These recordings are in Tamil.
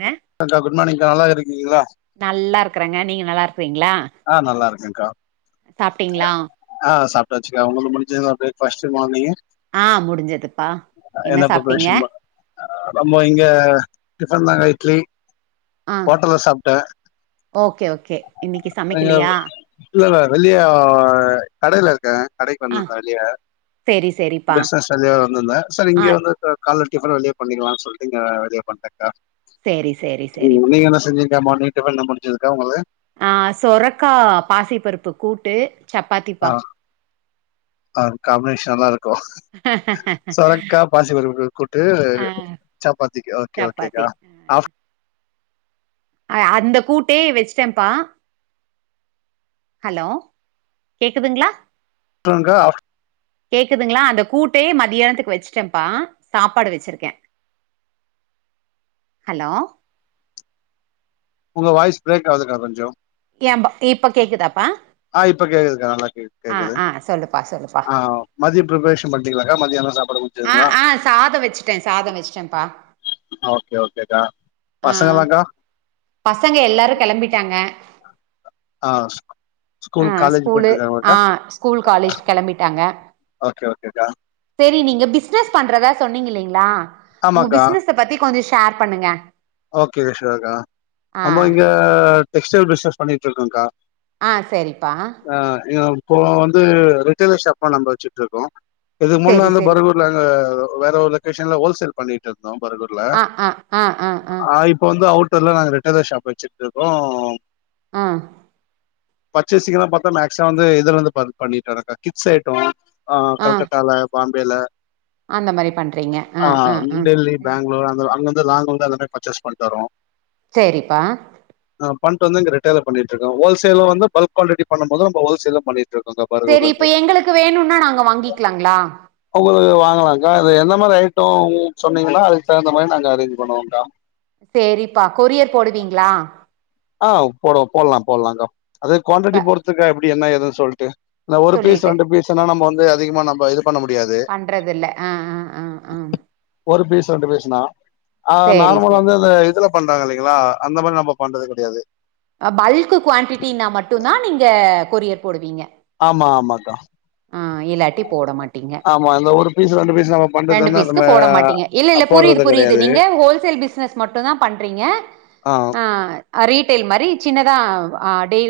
ங்க அக்கா குட் மார்னிங்க்கா நல்லா இருக்கீங்களா நல்லா இருக்கறேங்க நீங்க நல்லா ஆஹ் நல்லா இருக்கேன்கா சாப்பிட்டீங்களா டாச்சுகா உங்களுக்கு முடிஞ்சுதா பிரேக்ஃபாஸ்ட் மார்னிங் ஆஹ் முடிஞ்சதுப்பா என்ன சாப்பிட்டீங்க நம்ம இங்க டிஃபன் தாங்க இட்லி ஆஹ் ஹோட்டல்ல சாப்ட்டேன் ஓகே ஓகே இன்னைக்கு சமைக்கலையா இல்லங்க இல்லையே ஆஹ் கடைல இருக்கேன் கடைக்கு ஆ வந்திருந்தேன் வெளியே சேரி சேரிப்பா பிசனஸ் வேலையா வந்திருந்தேன் சரி ஆ இங்கே வந்து கால டிபன் வெளியே பண்ணிக்கலாம்னு சொல்லிட்டு இங்க வெளிய பண்டேன் செரி செரி செரிப்பா இப்பதான் மார்னிங் டிபன்லாம் முடிஞ்சுதுக்கா உங்களுக்கு ஆஹ் சொரக்கா பாசி பருப்பு கூட்டு சப்பாத்திப்பா ஆஹ் ஆஹ்காம்பினேஷன் நல்லா இருக்கும் சொரக்கா பாசி பருப்பு கூட்டு ஆ சப்பாத்திக்கு ஓகே சப்பாத்தி ஓகேக்கா ஆஹ அந்த கூட்டே வச்சுட்டேன்ப்பா ஹலோ கேக்குதுங்களா [unintelligible] கேக்குதுங்களா அந்த கூட்டே மதியானத்துக்கு வச்சுட்டேன்ப்பா சாப்பாடு வச்சிருக்கேன் ஹலோ உங்க வாய்ஸ் பிரேக் ஆகுதுக்கா கொஞ்சம் என் பா இப்ப கேக்குதாப்பா ஆஹ் இப்ப கேக்குதுக்கா நல்ல ஆ கேக்குது ஆ சொல்லுப்பா சொல்லுப்பா ஆஹ் மதியம் பிப்ரேஷன் பண்ணிட்டீங்களகா மதியம் என்ன சாப்பாடு ஆ ங்களா ஆ சாதோ வச்சுட்டே சாதோ வச்சுட்டேன்ப்பா ஓகே ஓகேக்கா ஆ பசங்களாகா பசங்க எல்லாரும் கிளம்பிட்டாங்க ஆஹ் ஆஹ் ஸ்கூலு ஆஹ் ஸ்கூல் காலேஜ் கிளம்பிட்டாங்க ஓகே ஓகேக்கா சரி நீங்க பிசினஸ் பண்றதா சொன்னீங்க இல்லலைங்களா உங்க ஆமாக்கா பிசினஸ் பத்தி கொஞ்சம் ஷேர் பண்ணுங்க ஓகே சுயர்க்கா ஆ நமக்கு இங்க டெக்ஸ்டைல் பசினஸ் பண்ணிட்டு இருக்கோம்கா ஆஹ் சரிப்பா இப்போ வந்து ரிஜாய்லர் ஷாப்லாம் நம்ம வச்சுட்டு இருக்கோம் இதுக்கு செரி முன்னால செரி பரபூர்ல வேற ஒரு லொகேஷன்ல ஹோல் சேல் பண்ணிட்டு இருந்து ஆஹ் ஆஹ் ஆஹ் ஆஹ் ஆஹ் இப்ப வந்து அவுட் ல்ல நாங்க ரிட்டலர் ஷாப் வச்சுட்டு இருக்கோம் ஆஹ பர்ச்சேசிக்கலாம் பாத்தா மேக்சிமம் வந்து இதுல இருந்து பண் பண்ணிட்டு இருக்கோம் கிட்ஸ் ஐட்டம் ஆஹ் ஆ கல்கட்டாலா பாம்பேல அந்த மாரி பண்றீங்க ஆ ஆ ஆஹ் ஆ டெல்லி ம் பெங்களூர் அங்க அங்க லாங்கு வந்த பர்ச்சேஸ் பண்ணிட்டு வருவோம் சேரி பா ஆஹ பண்ணிட்டு வந்து இங்க ரீடைல்ல பண்ணிட்டு இருக்கும் ஹோல்சேல் வந்து பல்க் குவாலிட்டி பண்ணும் போது நம்ம ஹோல்சேல் பண்ணி சரி இப்ப எங்களுக்கு வேணும்னா நாங்க வாங்கிக்கலாங்களா ஆஹா அக்கா அது எந்த மாதிரி ஐட்டம் சொன்னீங்கனா அதுக்கு தகுந்த மாதிரி நாங்க அரேஞ்ச் பண்ணுவோம்கா சேரிப்பா கொரியர் போடுவீங்களா ஆஹ் போடு போடலாம் போடலாம்க்கா அது குவான்டிட்டி ப பொருத்துக்க எபடி இப்டி என்ன ஏது சொல்ட்டு இல்ல ஒரு பீஸ் ரெண்டு பீஸ்ன்னா நம்ம வந்து இது அதிகமா நம்ம இதுப் பண்றது இல்ல ஆஹ் ஆஹ் ஆஹ் ஆஹ் ஒரு பீஸ் ரெண்டு பீஸ்னா ஆஹ் நார்மல சேரி வந்து இது இதுல பண்றாங்க இல்லைங்களா அந்த மாரி நம்ம பண்றது கெடயாது பல்க் குவான்டிட்டினா மட்டுந்தா நீங்க கொரியர் போடுவீங்க ஆமா ஆமாக்கா ஆஹ இல்லாட்டி போடமாட்டீங்க ஆமா அந்த ஒரு பீஸ் ரெண்டு பீஸ் நம்ம பண்றது ரெண்டு வந்து பீஸ்கு நம்ம போடமாட்டீங்க இல்ல இல்ல புரியுது போடுறது புரியுது கெடையாது நீங்க ஹோல்சேல் பிஸ்னஸ் மட்டுந்தா பண்றீங்க ஆ ஹ ரீடெய்ல் மாரி சின்ன தா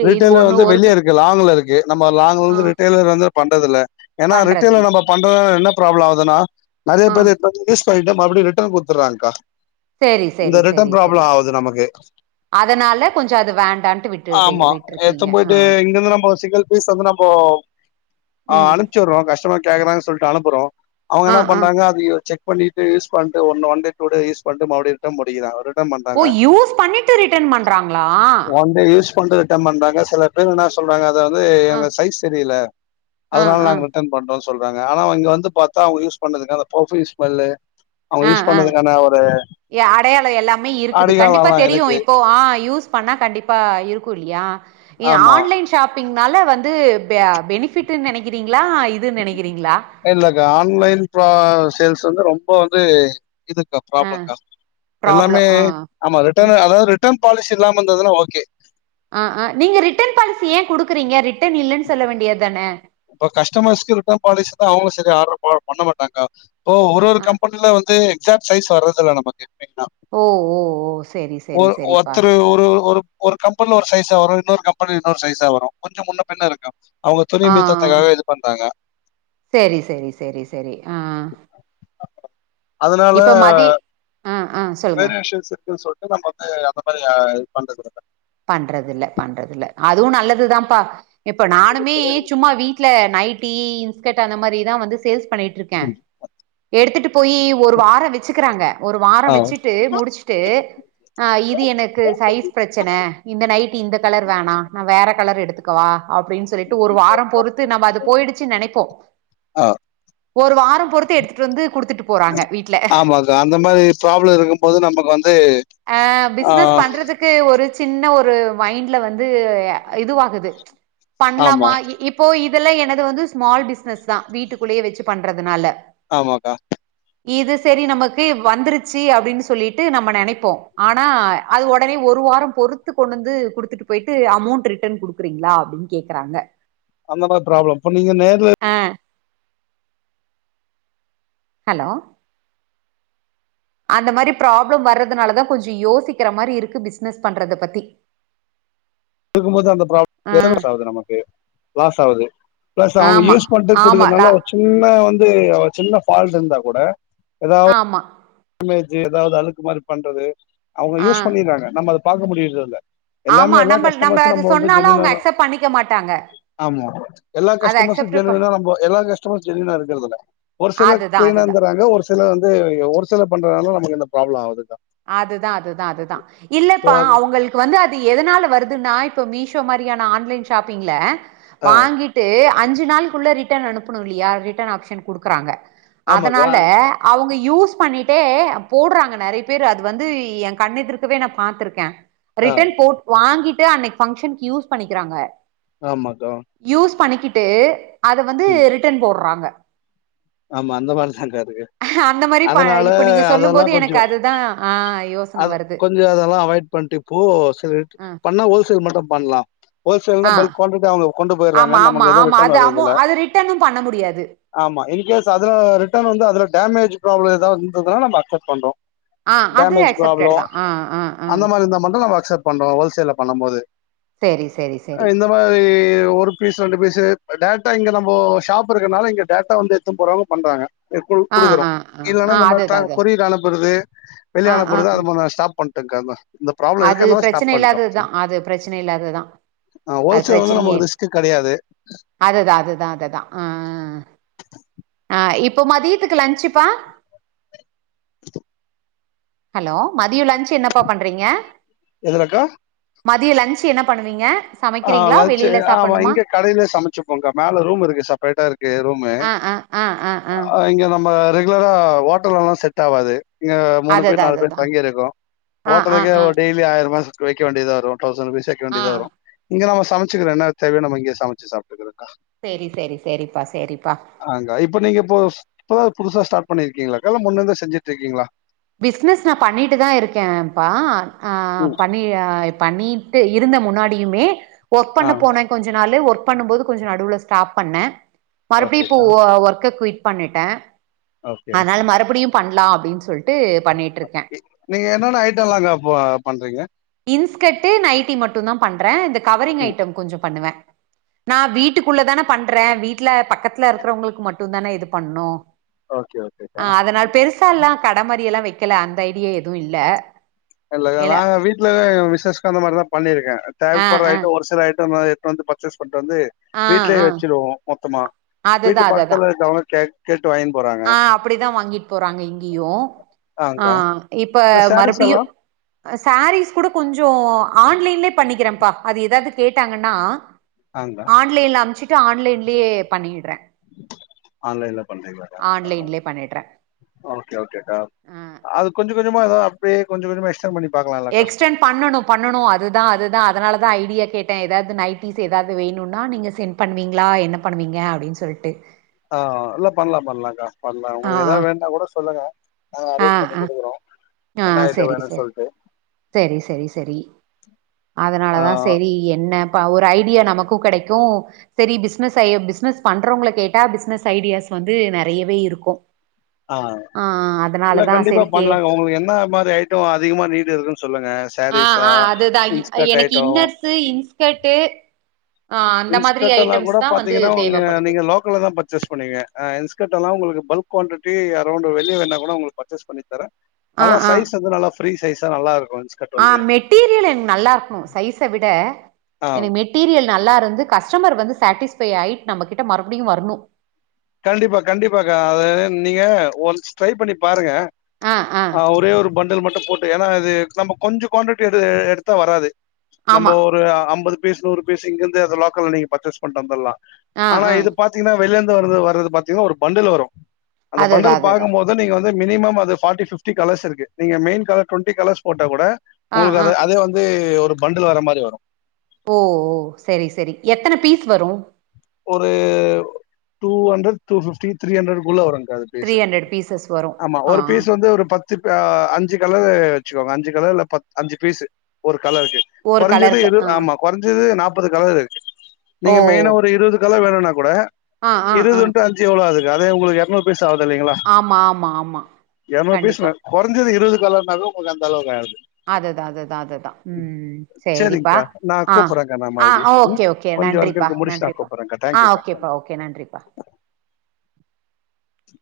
ரீட்டெயிலா வந்து வெளியே இருக்கு லாங்க்ல இருக்கு நம்ம லாங்க்ல ஆ இருந்து ரிட்டெயிலர் வந்து பண்றதுல ஏன்னா ரிட்டெயில பண்றதில்ல நம்ம பண்றதால என்ன ப்ராப்ளம் ஆகுதுன்னா நெறைய ஆ பேரு [unintelligible] பண்ணிட்டு மறுபடியு ரிட்டன் குத்துறாங்க்கா செரி செரி செரி செரி நமக்கு அதனால கொஞ்ச அது வேண்டான்ட்டு விட்டு ஆமா நேத்து விட்ருக்கீங்க ஆ போயிட்டு இங்கந்து நம்ம சிங்கிள் பீஸ் வந்து நம்ம ம் அனுப்ச்சிவுட்றோம் கஷ்டமர் கேக் குறாங்க சொல்ட்டு அனுப்புறோ அவுங்க ஆ என்ன ஆ பண்றாங்க அது செக் பண்ணிட்டு யூஸ் பண்ட்டு one one day today use பண்ட்டு மறுபடியு ரிட்டன் போட்டுக்கிறாங்க ஓ யூஸ் பண்ணிட்டு ரிட்டன் பண்றாங்களா பண்டு ரிட்டர்ன் பண்றாங்க சில பேர் என்ன சொல்றாங்க அத வந்து ஆ எங்க சைஸ் செரில ஆ அதனால ஆ நாங்க ரிட்டர்ன் பண்றோ சொல்றாங்க ஆனா இங்க வந்து பாத்தா அவுங்க யூஸ் பண்ணதுகாண ஃபர்ஃப்யூம் ஸ்மெல்லு ஆஹ் ஆஹ் அடையாள எல்லாமே இருக்குது கண்டிப்பா அடிகாலம்லாம் தெரியு இருக்கு இப்போ ஆ யூஸ் பண்ணா கண்டிப்பா இருக்கு புலியா ஏ ஆமா ஆன்லைன் ஷாப்பிங் நல்ல வந்து பெ பெனிபிட் நினைக்கிறீங் இல்லக்கா ஆன்லைன் ப சேல்ஸ் வந்து ரொம் இப்போ வந்து இதுக்கா ஆ ப்ராப்ளம்கா ப்ராப்ளோ எல்லாமே ஆ ஆமா ரிட்டன் ம் அதாவது டம் பாலிஸ் இல்லமந்ததுன ஓகே ஆஹ் ஆஹ் நீங்க ரிட்டர்ன் பாலிசி ஏன் குடுக் இருறீங்க ரிட்டர்ன் இல்லன்னு சொல்ல வேண்டியது தானே இப்ப கஸ்டமர்ஸ்க்கு ரிட்டர்ன் பாலிசி தான் அவங்களும் சரி ஆர்டர் பண்ண மாட்டாங்க ஓ ஒரு ஒரு ஆ கம்பெனில வந்து ஷேர் சைஸ் வறதில்ல நமக்கு ஓ ஓ ஓ செரி செரி ஒரு செரிப்பா ஒருத்தர் ஒரு ஒரு ஒரு கம்பெனி ஒரு சைசா வரும் இன்னொரு கம்பெனி இன்னொரு சைசா வரும் கொஞ்சம் முன்ன பின்ன இருக்கும் அவங்க துனி மித்த ஆஹ் செரி செரி செரி செரி ஆஹ் இப்ப மதி ஆ சொல்லுங்க வேற விஷேசத்த சொன் நம்ம வந்து அந்த மாரி இது பண்றதுல்ல பண்றது இல்ல பண்றது இல்ல அதுவும் நல்லதுதான்ப்பா இப்ப நானுமே சும்மா வீட்ல நைட் டி இன்ஸ்கட் அந்த மாரி தான் வந்து சேல்ஸ் பண்ணிட்டுருக்கேன் எடுத்துட்டு போய் ஒரு வாரம் வச்சுக்றாங்க ஒரு ஆ வாரம் வச்சுட்டு முடிச்ட்டு இது எனக்கு சைஸ் பிரச்சன இந்த நைட்டி இந்த கலர் வேணாம் நான் வேற கலர் எடுத்து க்கவா அப்டின்னு சொல்லிட்டு ஒரு வாரம் பொறுத்து நம்ம அது போயிடுச்சு நெனப்போம் ஆ ஒரு வாரம் பொறுத்து எடுத்துட்டு வந்து குடுத்துட்டு போறாங்க வீட்ல ஆமாக்கா. அந்த மாரி ப்ராப்ளம் இருக்கும்போது நமக்கு வந்து அஹ் ஆ பிசினஸ் பண்றதுக்கு ஒரு சின்ன ஒரு மைண்ட்ல வந்து இது இதுவாகுது ஆமா, பண்ணலாமா இப்போ இது இதெல்லாம் எனது வந்து ஸ்மால் பிஸ்னஸ் தான் வீட்டுக்குள்ளேயே வச்சு பண்றதுனால ஆமாக்கா இது செரி நமக்கு வந்துருச்சு அப்டின்னு சொல்லிட்டு நம்ம நெனைப்போம் ஆனா அது உடனே ஒரு வாரம் பொறுத்து கொண்டு வந்து குடுத்துட்டு போயிட்டு அமொண்ட்டு ரிட்டர்ன் குடுக்கறீங்களா அப்டின்னு கேக்குறாங்க அந்த மாரி ப்ராப்ளம் இப்ப நீங்க நேர்ல ஆ ஹலோ அந்த மாரி ப்ராப்ளம் வர்றதுனாலதான் கொஞ்சம் யோசிக்கிற மாரி இருக்கு பிசினஸ் பண்றத பத்தி இருக்கும்போது அந்த ஆ நமக்கு லாஸ் ஆகுது பிளஸ் அவங்க ஆமா யூஸ் பண்ணிட்டு ஆமா லா குடுக்கறனால சின்ன வந்து சின்ன ஃபால்ட் இருந்தா கூட ஆமா காலேஜி எதாது அலுக்கு மாரி பண்றது அவுங்க ஆ யூஸ் பண்ணிற்றாங்க நம்ம பாக்க முடிறதில்ல எல்லாமே ஆமா எல்லா நம்ம நம்ம கஸ்டமர்சு அது நம்ப வந்து சொன்னாலு ஜெனியுனா அவங்க தா அக்செப்ட் பண்ணிக்க மாட்டாங்க ஆமா எல்லா அத கஸ்டமர்சு அக்செப்ட் ப ஜென்யுனா நம்ப எல்லா கஸ்டமர்சு ஜென்யுனா இருக்றது இல்ல ஒரு சிலர் அதுதா க்ளீனா அதுதா இருந்துறாங்க ஒரு சிலர் வந்து ஒரு பண்றதுனால நமக்கு இந்த ப்ராப்ளம் ஆவுது அது தா அது தா அது தா ஸோ இல்லப்பா அதான் அவங்களுக்கு வந்து அது எதனால வருதுன்னா மீஷோ மாரியான ஆன்லைன் ஷாப்பிங்ல ஆ, வாங்கிட்டு அஞ்சி நாள் குள்ள ரிட்டன் அனுப்பனோ இல்லையா ரிட்டன் ஆப்ஷன் குடுக்குறாங்க ஆமாக்கா அதனால அவுங்க யூஸ் பண்ணிட்டே போடுறாங்க நெறைய பேரு அது வந்து ஏன் கண்ணெதிர்க்கவே இருக்கவே நா பாத்திருக்கேன் ஆ, ரிட்டன் போட் வாங்கிட் டு அன்னைக்கு பங்க்ஷன்க்கு யூஸ் பண்ணிக்கிறாங்க ஆமாக்கா யூஸ் பண்ணிக்கிட்டு அத வந்து ம், ரிட்டன் போட்றாங்க ஆமா அந்த மாரிதான்க்கா அது அந்த மாரி ப அதனால இப்ப நீங்க சொல்லும் அதெல்லா போது எனக்கு கொஞ்ஜோ அதுதா ஆ யோசன அது வருது கொஞ்ஜோ அதெல்லா அவாய்ட் பண்ணிட்டு இப்போ செரின்ட்டு ஆ பண்ணா ஓஸ் மட்டு பண்லான் ஹோல்சேல்னா ஆ பல்க் குவான்ட்டிட்டி அவங்களுக்கு கொண்டு போயிறாங்க ஆமா ஆமா நமக்கு எதும் ஆமா ரிட்டன் அது அமோ வர்றர்துல அது ரிட்டனு பண்ண முடியாது ஆமா இ அதுல ரிட்டன் வந்து அதுல டேமேஜ் ப்ராப்ளோ எதாது இருந்ததுன நம அக்செப்ட் பண்றோ ஆ அது டேமேஜ் ப்ராப்ளோ அக்செப்டட் தா ஆ ஆ ஆ அந்த மாரி இருந்தா மட்டு நம்ம அக்சப்ட் பண்றோ ஹோல்சேல்ல பண்ணும் போது சேரி சேரி சேரி இந்த மாரி ஒரு பீஸ் ரெண்டு பீஸ்சு டேரக்ட்டா இங்க நம்மோ ஷாப் இருக்கறனால இங்க டேரக்ட்டா வந்து ஏத்து போறாவங்க பண்றாங்க கு ஆ குடுக்குறோ ஆ ஆ இல்லனா ஆ நம்ம ட அதுதா அது கொரியர் அனுப்றது ஆ வெளிய ஆ அனுப்றது ஆ. அது மாரி நா ஸ்டாப் பண் டகர்ணா அது பிரச்சன இல்லாதது தா அது பிரச்சன இல்லாதது தா அது ஹோல்சேல் வந்து பிரச்சனையே நமக்கு ரிஸ்க் கிடையாது அது தா அது தா அது தா ஆ ஆ ஆ இப்போ மதியத்துக்கு லன்ச்சுப்பா ஹலோ மதியோ லன்ச் என்னப்பா பண்றீங்க எதுலக்கா மதியம் லன்ச் என்ன பண்ணுவீங்க ஆஹ் சமைக்கிறீங்களா லஞ்சு வெளியில ஆமா சாப்பட்ணுமா இங்க கடையிலயே சமைச்சுப்போங்கா மேல ரூம் இருக்கு செப்ரேட்டா இருக்கு ரூமு ஆ ஆ ஆ ஆ இங்க நம்ம ரெகுலரா ஓட்டல எல்லாம் செட் ஆவாது இங்க மூணு பேர் அதுதா நாலு அதுதா பேர் தங்கி இருக்கும் ஆ ஆ ஓட்டலகே ஆ ஒரு டெய்லி ஆயிரமா தொய்க வேண்டியது வரும் தௌசண்ட்ருபீஸ்வைக்க ஆ வேண்டியதான் வரும் இங்க நம்ம சமைச்சி என்னன தேவையோ நாம இங்கே சமைச்சு சாப்பிக்கறன் அக்கா சேரி சேரி சேரிப்பா சேரிப்பா ஆஹ் இப்ப நீங்க இப்ப புதுசா ஸ்டார்ட் பண்ணிருக்கீங்களா அக்கா இல்ல முன்னருந்து செஞ்சட்டு இருக்கீங்களா பிசினஸ் நான் பண்ணிட்டு தான் இருக்கேன்பா ஆ ம். பன்னிட் பண்ணிட்டு இருந்த முன்னாடியுமே ஒர்க் ஆ பண்ண போனன் கொஞ்ச நாள் ஒர்க் பண்ணும் போது கொஞ்சோ நடுவுல ஸ்டாப் பண்ணே மறுபடியும் இப்ப ஓகேக்கா. ஒர்க்குய் பண்ணிட்டேன் ஓகே. ஆனால் மறுபடியும் பண்ணலாம் அப்படின்னு சொல்லிட்டு பண்ணிட்டு இருக்கேன் இ நீங்க என்னென்ன ஐட்டம்லாம்க்கா ப பண்றீங்க? இன்ஸ்கட் நைட்டி மட்டும் தான் பண்றேன் இந்த கவரிங் ம். ஐட்டம் கொஞ்சோ பண்ணுவேன் நான் வீட்டுக்குள்ள தானே பண்றேன் வீட்டு ட்ல பன் பக்கத்துல இருக்கிறவங்களுக்கு மட்டு மட்டும் தானே இது பண்ணும் ஓகே, ஓகேக்கா. ஆஹ் அதனால பெருசா எல்லாம் கடைமாதிரி எல்லாம் வைக் ல அந்த ஐடியா எதுவு இல்ல இல்ல இல நாங்க வீட்டுல பிஸ்சனஸ்க்கு அந்த மாதிரிதான் பண்ணிருக்கேன் ஆ டேல் போற ஆ ஐட்டம் ஒரு சில ஐட்ட டமா எடுத்து பர்ச்சேஸ் பண்ணிட்டு வந்து ஆ வீட்லயே ஆ வச்சிருவோம் மொத்தமா வீட்டு பக்கத்தில்லவங்க கே கேட்டு வாங்கினு போறாங்க ஆஹ் அப்படிதான் வாங்கிட்டு போறாங்க இங்கையும் ஆங்க்கா ஆஹ் இப்ப இந்த சாரீஸ் எல்லா மறுபடியும் சாரீஸ் கூட கொஞ்சோ ஆன்லைன்லே பண்ணி நினைக்கிறேப்பா அது ஏதாவது கேட்டாங்கன்னா ஆங்க்கா ஆன்லைன்ல அமுச்சு ஆன்லைன்லேயே பண்ணிடுறே ஆன்லைன்ல பண்றீங்களாக்கா ஆன்லைன்லயே பண்ணிடுறே ஓக்கே ஓகேக்கா ஆ அது கொஞ்சோ கொஞ்சோ தான் அப்பயே கொஞ்ச கொஞ்சமா எக்ஸ்டண்ட் பண்ணிக் எக்ஸ்டென் பண்ணனும் பண்ணனும் அதுதான் அதுதான் அதனால தான் ஐடியா கேட்டேன் ஏதாவது நைட்டீஸ் ஏதாவது வேணும்னா நீங்க சென்ட் பண்ணுவீங்களா என்ன பண்ணுவீங்க அப்படின்னு சொல்லிட்டு ஆஹ் இல்ல பண்ணலாம் பண்ணலாம்க்கா பண்ணலாம் உங்களுக்கு ஏதாவது வேண்ணுனா கூட சொல்லுங்க நாங்க அரேஞ்ச் ஆஹ் பண்ணி ஆஹ் குடுக்குறோ ஆஹ் என்ன ஐட்டோ செரி வேணுன்னு செரி சொல்ட்டு செரி செரி செரி ஆ அதனாலதான் செரி என்ன ஒரு ஜப் பிரியா நமக்கும் கெடைக்கும் சரி பிசினஸ் ஐ பிஸ்னஸ் பண்றவங்கள கேட்டா பிஸ்னஸ் ஐடியாஸ் வந்து நெறையவே இருக்கும் ஆ ஆஹ் ஆஹ் இல்ல கண்டிப்பா பண்ணலாங்க உங்களுக்கு என்ன மாதிரி ஐட்டம் அதிகமா நீடு இருக்குன்னு சொல்லுங்க ஆஹ் சாரீஸா ஆஹ் அதுதான் இன்ஸ்கர்ட் எனக்கு ஐட்டோ இன்னர்ஸ் இன்ஸ்கர்ட் இன்ஸ்க்ட் எல்லாம் கூட பாத்தீங்கன்னாங்க தேவப்படுது நீங்க லோக்கல்ல தான் பர்ச்சேஸ் பண்ணுவீங்க இன்ஸ்கட் எல்லாம் உங்களுக்கு பல்க் குவன்றட்டி யரோண்ட வெளிய வேணா கூட உங்களுக்கு பர்ச்சேஸ் பண்ணி தரே ஆ ஆலா ஆ சைஸ் வந்து நல்லா ப்ரீ சைஸா நல்லா இருக்கு ஆ மெட்டீரியல் எனக்கு நல்லாயிருகனு சைச விட ஆ எனக்கு மெட்டீரியல் நல்லாயிருந்து கஸ்டமர் வந்து சாட்டிஸ்பைட் ஆயிட்டு நம்ம கிட்ட மறுபடியும்வர்ணு கண்டிப்பா கண்டிப்பாகா அது நீங்க ஒன்ஸ் ட்ரை பண்ணி பாருங்க ஆ ஆ ஆஹஒரே ஒரு பண்டல் மட்டு போட்டு யின்னா அது நம்ம கொஞ்ச குவான்ட்டி எடு எடுதா வராது ஆமா நம்ம ஒரு அம்பது பீஸ்நூறு பீஸ் இங்கிருந்து அது லோகல நீங்க பர்சஸ் பண்ணிட்டுவந்தலாம் ஆ ஆனா ஆ இது பாத்திங்ன்னா வெள்ளேருந்து வரது வர் வது பாத்திகன்னா ஒரு பண்டுல வரு அந்த அதுதா பண்டல் அதுதா பாக்குபோதே நீங்க வந் மேம் மினிமம் அது ப்ஹடி பிப்டி கலர்ஸ் இருக்கு நீங்க மேய்ன் கலர் டுவெண்டி கலர்ஸ் போட்டா கூட ஆ உங்களுக்கு ஆ அத அதே வந்து ஒரு பண்டல வர மாதிரி வரும் ஓஓ செரி செரி எத்தனை பீஸ் வரும் ஒரு two hundred two fifty three hundred குள்ள வரும்ங்க து த்ரீ பீஸ் ஹண்ட்ரட் பீசஸ் வரு ஆமா ஆ ஒரு ஆ பீஸ் வந்து ஒரு பத்து பத்து அஞ்சு கலர் வச்சுக்கோங்க அஞ்சு கலர் இல்ல பத்து அஞ்சு பீஸ் ஒரு. கலருக்கு ஒரு குறஞ்சது கலருக்கு எ ஆ ஆமா குறஞ்சது நாற். முப்பது கலரு இருக்கு. ஓ நீங்க ஓ. மெயினா ஒரு. க்கெல்லா வேணும்னா கூட. ஆ ஆ ஆ இருபது இன்டு அஞ்சு எவ்ளோ ஆகுது. அதே உங்களுக்கு எரநூரு பீஸ். ஆகுது இல்லைங்களா. ஆமா ஆமா ஆமா எரநூரு கண்டிப்பா பீஸ்னா குறஞ்சது இருபது. இந்தலவுனாவே உங்களுக்கு அந்தளவுக்கு ஆயிடு. அதுதா அதுதா அதுதா உம் சேரிப்பா. சேரிங்க்கா நா ஆஹ கூப்புறேங்க்கா நா மறுபடியு ஆஹ ம் ஓகே ஓகே கொஞ்சோ ஒர்க் நன்றிப்பா இருக்கு முடிச்சுட்டு நா நன்றிப்பா. கூப்புறேங்க்கா ஆஹ தேங்க்யூக்கா ஓகேப்பா ஓகே நன்றிப்பா. ச்சு.